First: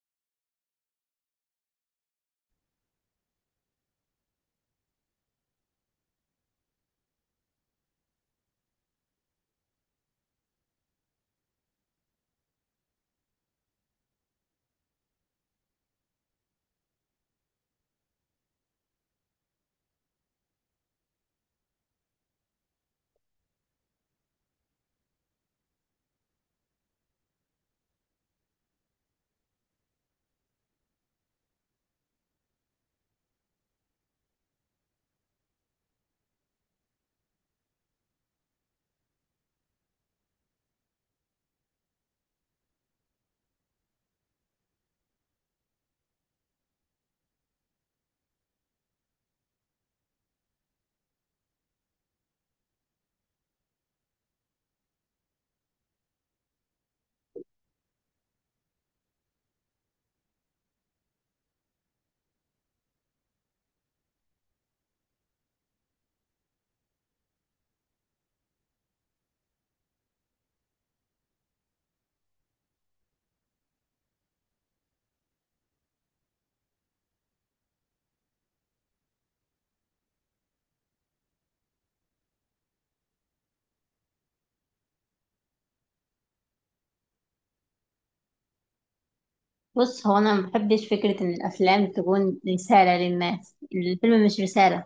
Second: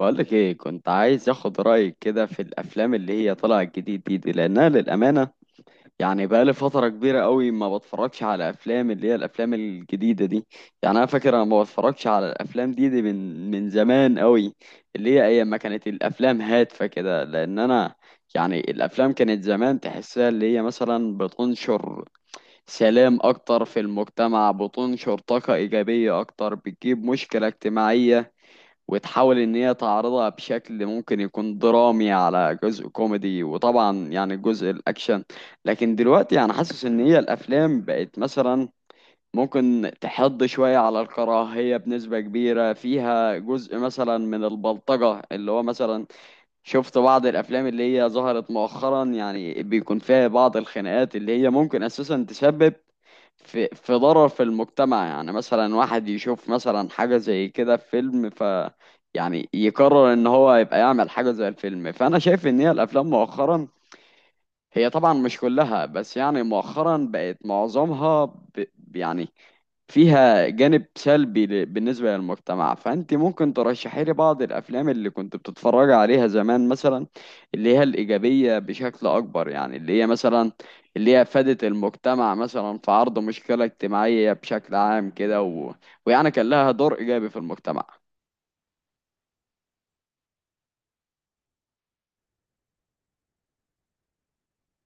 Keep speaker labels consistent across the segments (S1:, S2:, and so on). S1: بقولك ايه، كنت عايز اخد رأيك كده في الافلام اللي هي طالعة جديد دي لانها للامانة يعني بقالي فترة كبيرة قوي ما بتفرجش على افلام اللي هي الافلام الجديدة دي. يعني انا فاكر انا ما بتفرجش على الافلام دي من زمان قوي، اللي هي ايام ما كانت الافلام هادفة كده، لان انا يعني الافلام كانت زمان تحسها اللي هي مثلا بتنشر سلام اكتر في المجتمع، بتنشر طاقة ايجابية اكتر، بتجيب مشكلة اجتماعية وتحاول ان هي تعرضها بشكل ممكن يكون درامي على جزء كوميدي وطبعا يعني جزء الاكشن. لكن دلوقتي يعني حاسس ان هي الافلام بقت مثلا ممكن تحض شوية على الكراهية بنسبة كبيرة، فيها جزء مثلا من البلطجة اللي هو مثلا شفت بعض الافلام اللي هي ظهرت مؤخرا يعني بيكون فيها بعض الخناقات اللي هي ممكن اساسا تسبب في ضرر في المجتمع. يعني مثلا واحد يشوف مثلا حاجة زي كده في فيلم يعني يقرر ان هو يبقى يعمل حاجة زي الفيلم، فانا شايف ان هي الافلام مؤخرا هي طبعا مش كلها بس يعني مؤخرا بقت معظمها يعني فيها جانب سلبي بالنسبة للمجتمع. فأنت ممكن ترشحي لي بعض الأفلام اللي كنت بتتفرج عليها زمان مثلا، اللي هي الإيجابية بشكل أكبر، يعني اللي هي مثلا اللي هي أفادت المجتمع مثلا في عرض مشكلة اجتماعية بشكل عام كده ويعني كان لها دور إيجابي في المجتمع.
S2: بص، هو انا ما بحبش فكره ان الافلام تكون رساله للناس. الفيلم مش رساله.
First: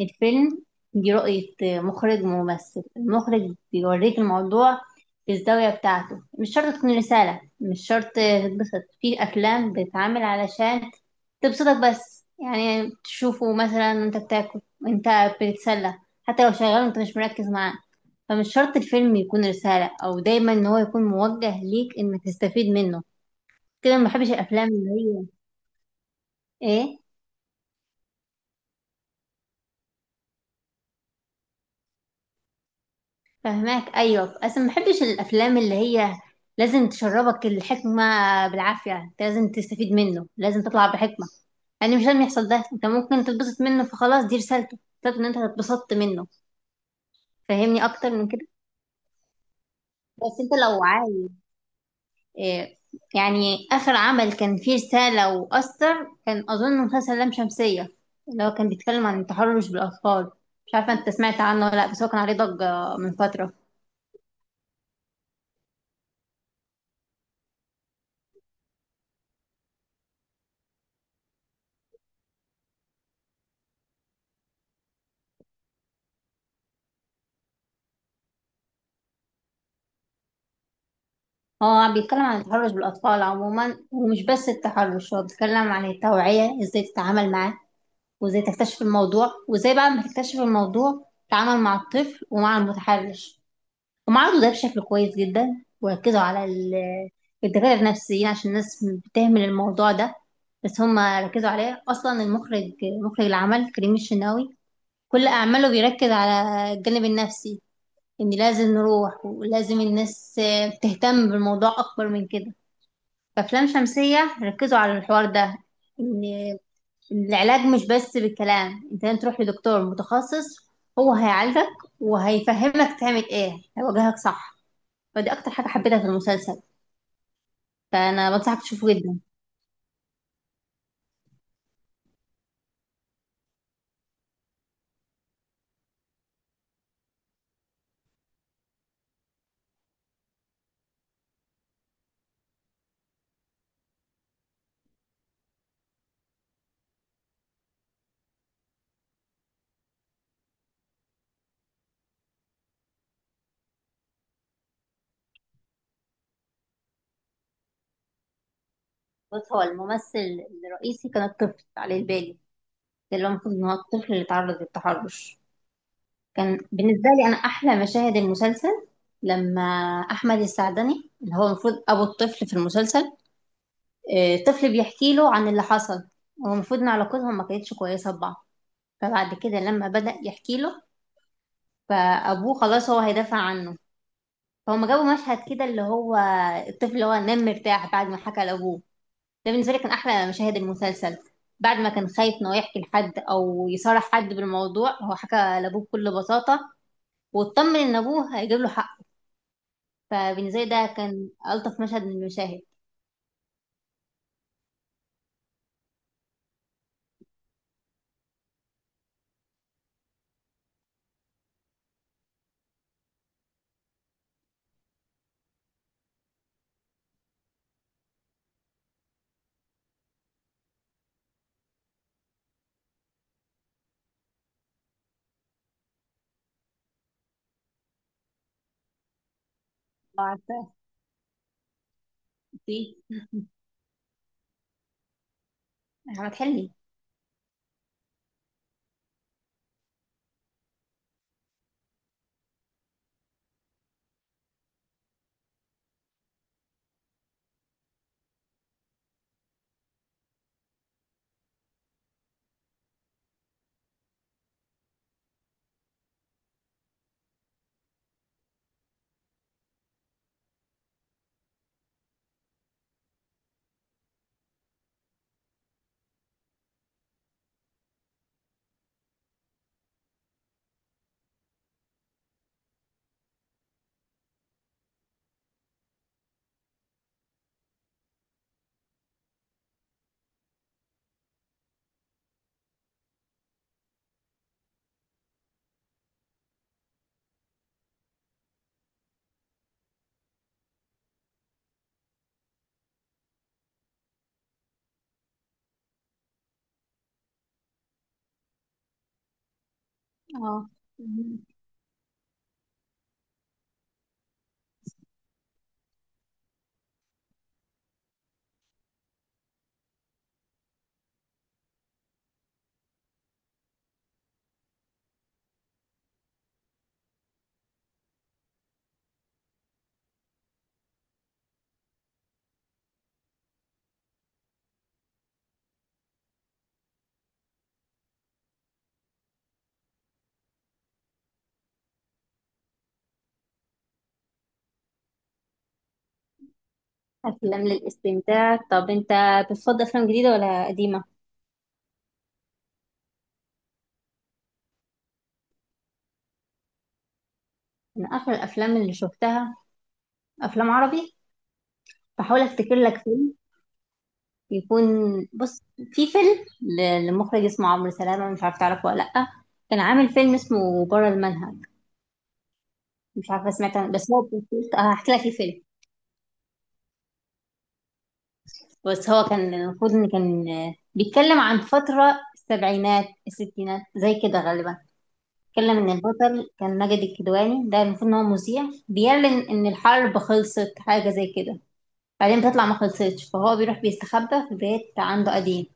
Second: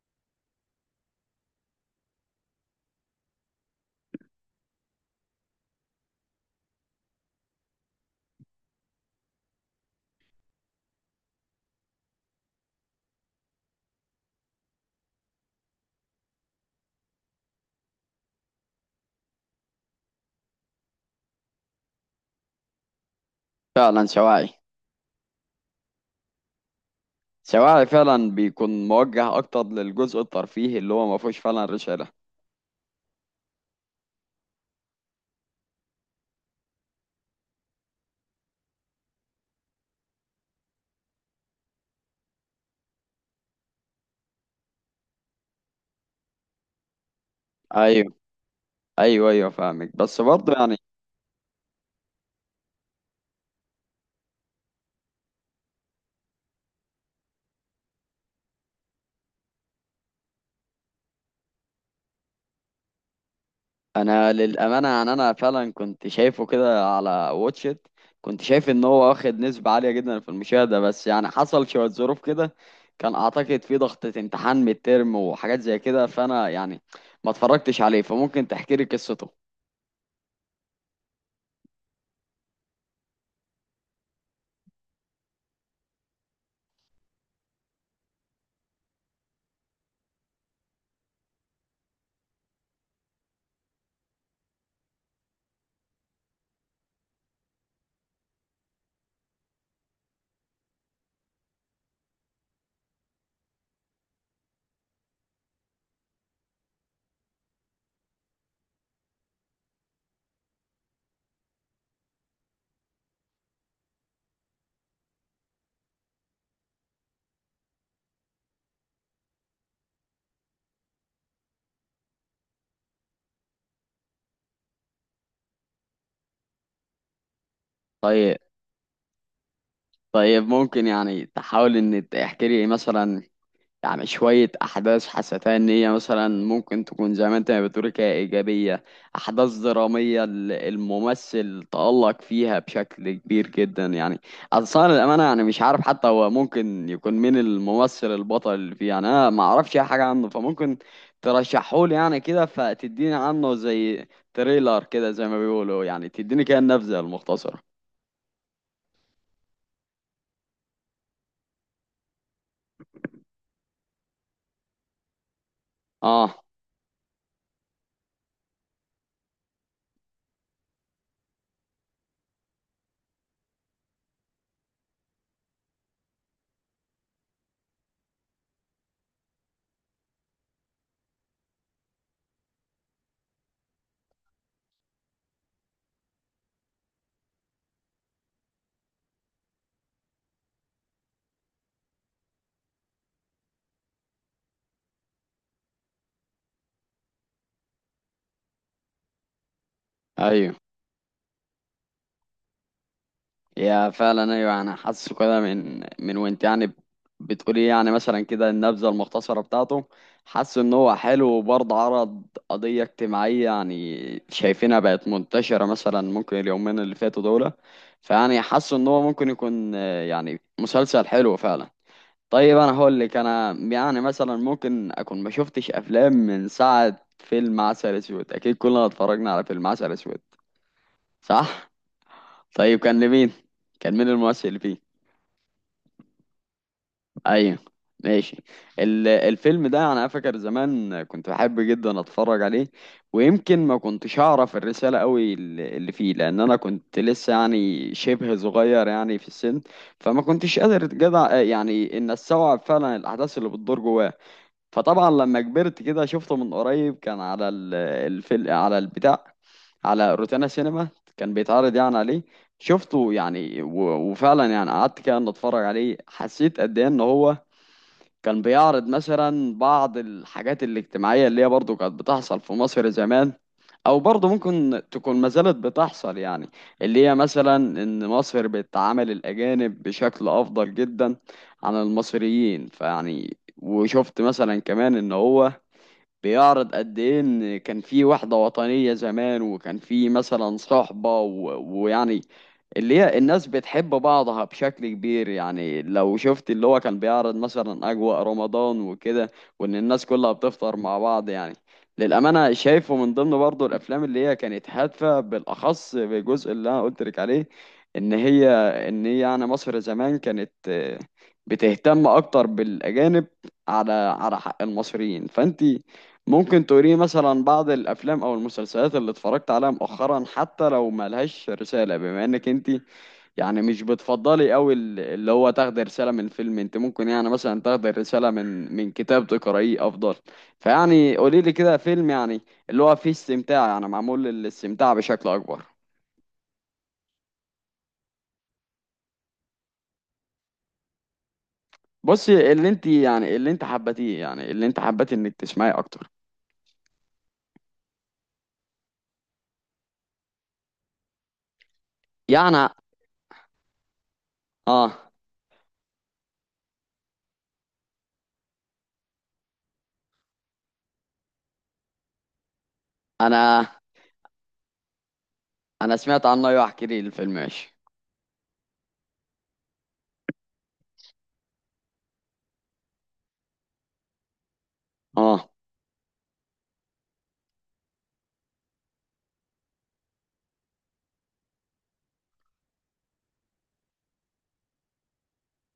S2: الفيلم دي رؤيه مخرج وممثل. المخرج بيوريك الموضوع في الزاويه بتاعته. مش شرط تكون رساله، مش شرط تتبسط. في افلام بتتعمل علشان تبسطك، بس يعني تشوفه مثلا وانت بتاكل وانت بتتسلى، حتى لو شغال وانت مش مركز معاه. فمش شرط الفيلم يكون رساله او دايما ان هو يكون موجه ليك انك تستفيد منه كده. ما
S1: فعلا
S2: بحبش
S1: شواعي.
S2: الافلام اللي هي ايه،
S1: شواعي فعلا، بيكون موجه أكتر للجزء الترفيهي اللي هو ما فيهوش فعلا رسالة.
S2: فهماك. ايوه، اصلا ما بحبش الافلام اللي هي لازم تشربك الحكمه بالعافيه. انت لازم تستفيد منه، لازم تطلع بحكمه، يعني مش لازم يحصل ده. انت ممكن تتبسط منه فخلاص دي رسالته، رسالته ان انت اتبسطت منه. فهمني اكتر
S1: أيوه.
S2: من كده.
S1: أيوه، أيوه فاهمك، بس
S2: بس انت
S1: برضه يعني
S2: لو عايز إيه، يعني اخر عمل كان فيه رساله واثر كان اظن مسلسل لام شمسيه، اللي هو كان بيتكلم عن التحرش بالاطفال. مش عارفه انت سمعت عنه ولا لا، بس هو كان عليه ضجه من فتره.
S1: انا للامانه يعني انا فعلا كنت شايفه كده على واتشت، كنت شايف ان هو واخد نسبه عاليه جدا في المشاهده، بس يعني حصل شويه ظروف كده، كان اعتقد في ضغطه امتحان ميد ترم وحاجات زي كده، فانا يعني ما اتفرجتش عليه، فممكن تحكي لي قصته؟
S2: هو بيتكلم عن التحرش بالأطفال عموما، ومش بس التحرش، هو بيتكلم عن التوعية، ازاي تتعامل معاه وازاي تكتشف الموضوع وازاي بعد ما تكتشف الموضوع تتعامل مع الطفل ومع المتحرش. هم عرضوا ده بشكل كويس جدا، وركزوا على الدكاترة النفسيين عشان الناس بتهمل الموضوع ده. بس هم ركزوا عليه. أصلا المخرج، مخرج العمل كريم الشناوي، كل أعماله بيركز على الجانب النفسي، إن لازم نروح ولازم الناس تهتم بالموضوع أكبر من كده. في أفلام شمسية ركزوا على الحوار ده، إن إن العلاج مش بس بالكلام، أنت لازم تروح لدكتور متخصص، هو هيعالجك وهيفهمك تعمل إيه، هيوجهك صح. فدي أكتر حاجة حبيتها في المسلسل، فأنا
S1: طيب.
S2: بنصحك تشوفه جدا.
S1: طيب، ممكن يعني تحاول ان تحكي لي مثلا يعني شوية أحداث حسيتها إن هي مثلا ممكن تكون زي ما أنت ما بتقول كده إيجابية، أحداث درامية الممثل تألق فيها بشكل كبير جدا؟ يعني أصلا للأمانة يعني مش عارف حتى هو ممكن يكون مين الممثل البطل اللي فيه، يعني أنا ما أعرفش أي حاجة عنه، فممكن ترشحهولي يعني كده فتديني عنه زي تريلر كده زي ما بيقولوا، يعني تديني كده النبذة المختصرة.
S2: بص، هو الممثل الرئيسي كان الطفل علي البالي، ده اللي هو المفروض إن هو الطفل اللي تعرض للتحرش.
S1: آه.
S2: كان بالنسبة لي أنا أحلى مشاهد المسلسل لما أحمد السعدني، اللي هو المفروض أبو الطفل في المسلسل، آه، طفل بيحكي له عن اللي حصل. هو المفروض ان علاقتهم ما كانتش كويسه ببعض، فبعد كده لما بدأ يحكي له فابوه خلاص هو هيدافع عنه. فهم جابوا مشهد كده اللي هو الطفل اللي هو نام مرتاح بعد ما حكى لابوه. ده بالنسبه لي كان احلى مشاهد المسلسل. بعد ما كان خايف انه يحكي لحد او يصارح حد بالموضوع، هو حكى لابوه بكل بساطه، واطمن ان ابوه هيجيب له حق.
S1: أيوه.
S2: فبالنسبه لي ده كان الطف مشهد من المشاهد.
S1: يا فعلا ايوه، انا حاسه كده من وانت يعني بتقولي يعني مثلا كده النبذه المختصره بتاعته، حاسه ان هو حلو وبرضه عرض قضيه اجتماعيه يعني شايفينها بقت منتشره مثلا ممكن اليومين اللي فاتوا دول. فيعني حاسه ان هو ممكن يكون يعني مسلسل حلو فعلا. طيب انا هقول لك انا يعني مثلا ممكن اكون ما شفتش افلام من ساعه فيلم عسل اسود، اكيد كلنا اتفرجنا على فيلم عسل اسود.
S2: عارفه.
S1: صح.
S2: دي
S1: طيب كان لمين؟ كان مين الممثل اللي فيه؟
S2: احمد حلمي.
S1: ايوه. ماشي. الفيلم ده انا فاكر زمان كنت بحب جدا اتفرج عليه، ويمكن ما كنتش اعرف الرساله قوي اللي فيه لان انا كنت لسه يعني شبه صغير يعني في السن، فما كنتش قادر جدع يعني ان استوعب فعلا الاحداث اللي بتدور جواه. فطبعا لما كبرت كده شفته من قريب، كان على الفيلم على البتاع، على روتانا سينما كان بيتعرض يعني عليه. شفته يعني وفعلا يعني قعدت كده ان اتفرج عليه، حسيت قد ايه ان هو كان بيعرض مثلا بعض الحاجات الاجتماعية اللي هي برضو كانت بتحصل في مصر زمان او برضو ممكن تكون ما زالت بتحصل يعني، اللي هي مثلا ان مصر بتعامل الاجانب بشكل افضل جدا عن المصريين. فيعني وشفت مثلا كمان ان هو بيعرض قد ايه ان كان في وحدة وطنية زمان، وكان في مثلا صحبة ويعني اللي هي الناس بتحب بعضها بشكل كبير، يعني لو شفت اللي هو كان بيعرض مثلا أجواء رمضان وكده، وإن الناس كلها
S2: اه.
S1: بتفطر مع بعض يعني. للأمانة شايفه من ضمن برضه الأفلام اللي هي كانت هادفة، بالأخص بالجزء اللي أنا قلت لك عليه، إن هي إن هي يعني مصر زمان كانت بتهتم أكتر بالأجانب على حق المصريين. فأنت ممكن توريني مثلا بعض الافلام او المسلسلات اللي اتفرجت عليها مؤخرا، حتى لو ملهاش رساله بما انك انت يعني مش بتفضلي قوي اللي هو تاخدي رساله من فيلم، انت ممكن يعني مثلا تاخدي رساله من كتاب تقرايه افضل. فيعني قولي لي كده فيلم يعني اللي هو فيه استمتاع، يعني معمول للاستمتاع بشكل اكبر.
S2: أفلام للاستمتاع؟ طب أنت بتفضل أفلام جديدة ولا قديمة؟
S1: بصي، اللي انت يعني اللي انت حبتيه، يعني اللي انت حبتي انك تسمعيه اكتر.
S2: من آخر الأفلام اللي شفتها، أفلام عربي، بحاول
S1: يعني.
S2: أفتكر لك فيلم يكون.
S1: اه.
S2: بص، في فيلم لمخرج اسمه عمرو سلامة، مش عارفة تعرفه ولا لأ. كان عامل فيلم اسمه بره المنهج، مش عارفة
S1: انا
S2: سمعت عنه، بس هو هحكي لك الفيلم.
S1: انا سمعت عنه، ايوه احكي لي الفيلم، ماشي.
S2: بس هو كان المفروض إن كان بيتكلم عن فترة السبعينات الستينات زي كده غالبا.
S1: اه.
S2: اتكلم ان البطل كان ماجد الكدواني، ده المفروض ان هو مذيع بيعلن ان الحرب خلصت حاجه زي كده. بعدين بتطلع ما خلصتش، فهو بيروح بيستخبى في بيت عنده قديم.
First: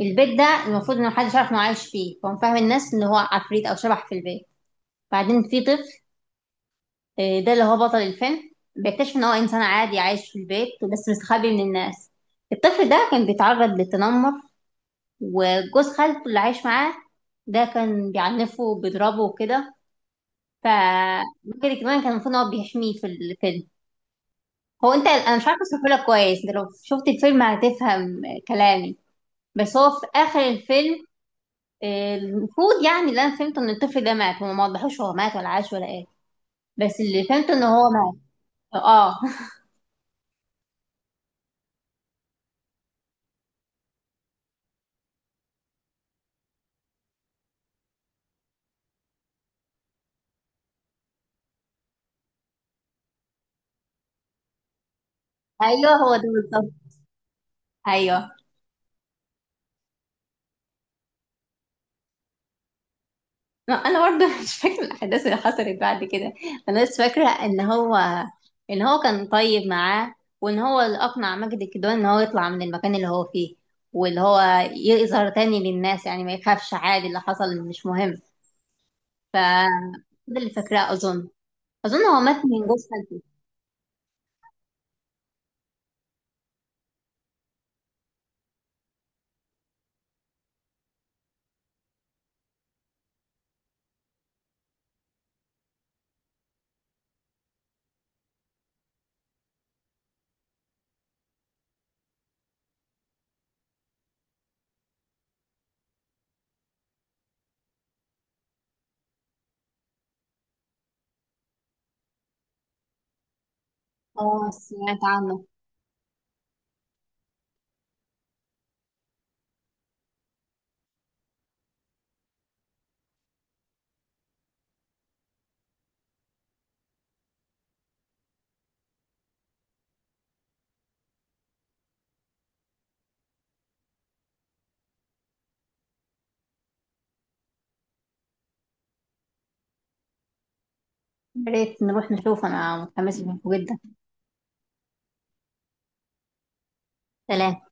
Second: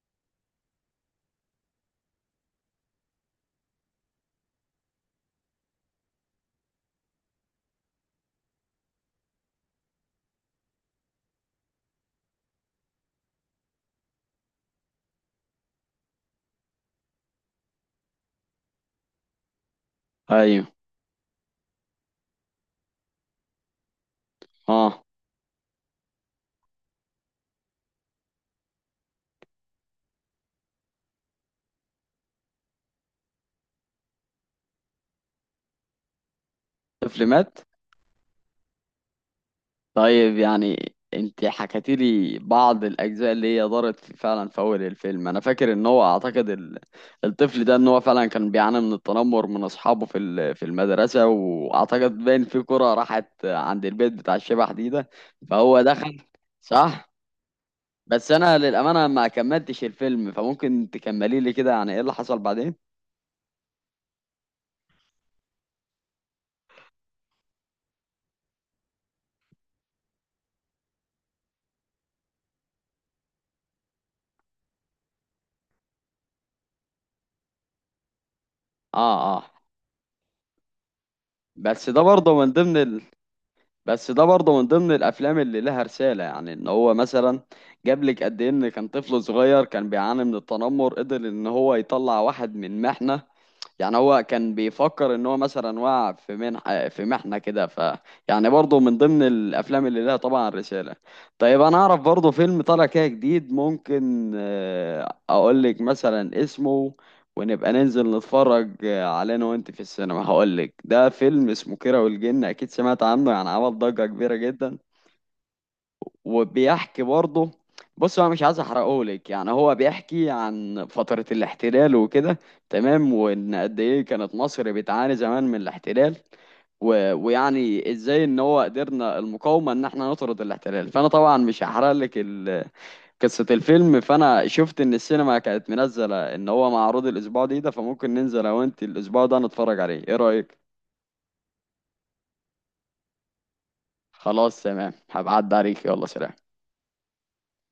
S2: البيت ده المفروض ان محدش عارف انه عايش فيه، فهو فاهم الناس ان هو عفريت او شبح في البيت. بعدين في طفل، آه، ده اللي هو بطل الفيلم، بيكتشف ان هو انسان عادي عايش في البيت بس مستخبي من الناس. الطفل ده كان بيتعرض للتنمر، وجوز خالته اللي عايش معاه ده كان بيعنفه وبيضربه وكده.
S1: ايوه.
S2: ف الراجل كمان كان المفروض ان هو بيحميه في الفيلم. هو
S1: اه.
S2: انت انا مش عارفه اشرحه لك كويس، انت لو شفت الفيلم هتفهم كلامي. بس هو في اخر الفيلم، آه، المفروض يعني اللي انا فهمته ان الطفل ده مات. هو ما وضحوش هو مات ولا عاش ولا ايه، بس اللي
S1: طفل
S2: فهمته
S1: مات؟
S2: ان هو مات. اه
S1: طيب يعني انت حكيتي لي بعض الاجزاء اللي هي دارت فعلا في اول الفيلم. انا فاكر ان هو اعتقد الطفل ده ان هو فعلا كان بيعاني من التنمر من اصحابه في في المدرسه، واعتقد باين في كره راحت عند البيت بتاع الشبح دي ده، فهو
S2: ايوه، هو
S1: دخل.
S2: ده بالظبط.
S1: صح.
S2: ايوه.
S1: بس انا للامانه ما كملتش الفيلم، فممكن تكملي لي كده يعني ايه اللي حصل بعدين؟
S2: لا، انا برضه مش فاكره الاحداث اللي حصلت بعد كده. انا بس فاكره ان هو كان طيب معاه، وان هو اللي اقنع ماجد الكدواني ان هو يطلع من المكان اللي هو فيه، واللي هو يظهر تاني للناس، يعني ما يخافش عادي اللي حصل مش مهم.
S1: اه،
S2: ف
S1: اه.
S2: ده اللي فاكراه اظن.
S1: بس ده
S2: اظن هو
S1: برضه
S2: مات
S1: من
S2: من جوز
S1: ضمن
S2: خالته.
S1: بس ده برضه من ضمن الافلام اللي لها رساله، يعني ان هو مثلا جاب لك قد ايه ان كان طفل صغير كان بيعاني من التنمر قدر ان هو يطلع واحد من محنه. يعني هو كان بيفكر ان هو مثلا وقع في محنه كده، يعني برضه من ضمن الافلام اللي لها طبعا رساله. طيب انا اعرف برضه فيلم طالع كده جديد ممكن اقول لك مثلا اسمه ونبقى ننزل نتفرج على انا وانت في السينما. هقول لك ده فيلم اسمه كيرة والجن، اكيد سمعت عنه، يعني عمل ضجة كبيرة
S2: اه،
S1: جدا.
S2: سمعت عنه.
S1: وبيحكي برضه، بص انا مش عايز احرقه لك، يعني هو بيحكي عن فترة الاحتلال وكده، تمام، وان قد ايه كانت مصر بتعاني زمان من الاحتلال ويعني ازاي ان هو قدرنا المقاومة ان احنا نطرد الاحتلال. فانا طبعا مش هحرق لك قصة الفيلم. فأنا شفت إن السينما كانت منزلة إن هو معروض الأسبوع ده، فممكن ننزل أنا وأنت الأسبوع ده نتفرج عليه، إيه رأيك؟
S2: يا ريت نروح نشوفه، انا متحمسه له جدا.
S1: خلاص تمام، هبعد عليك، يلا سلام.
S2: سلام.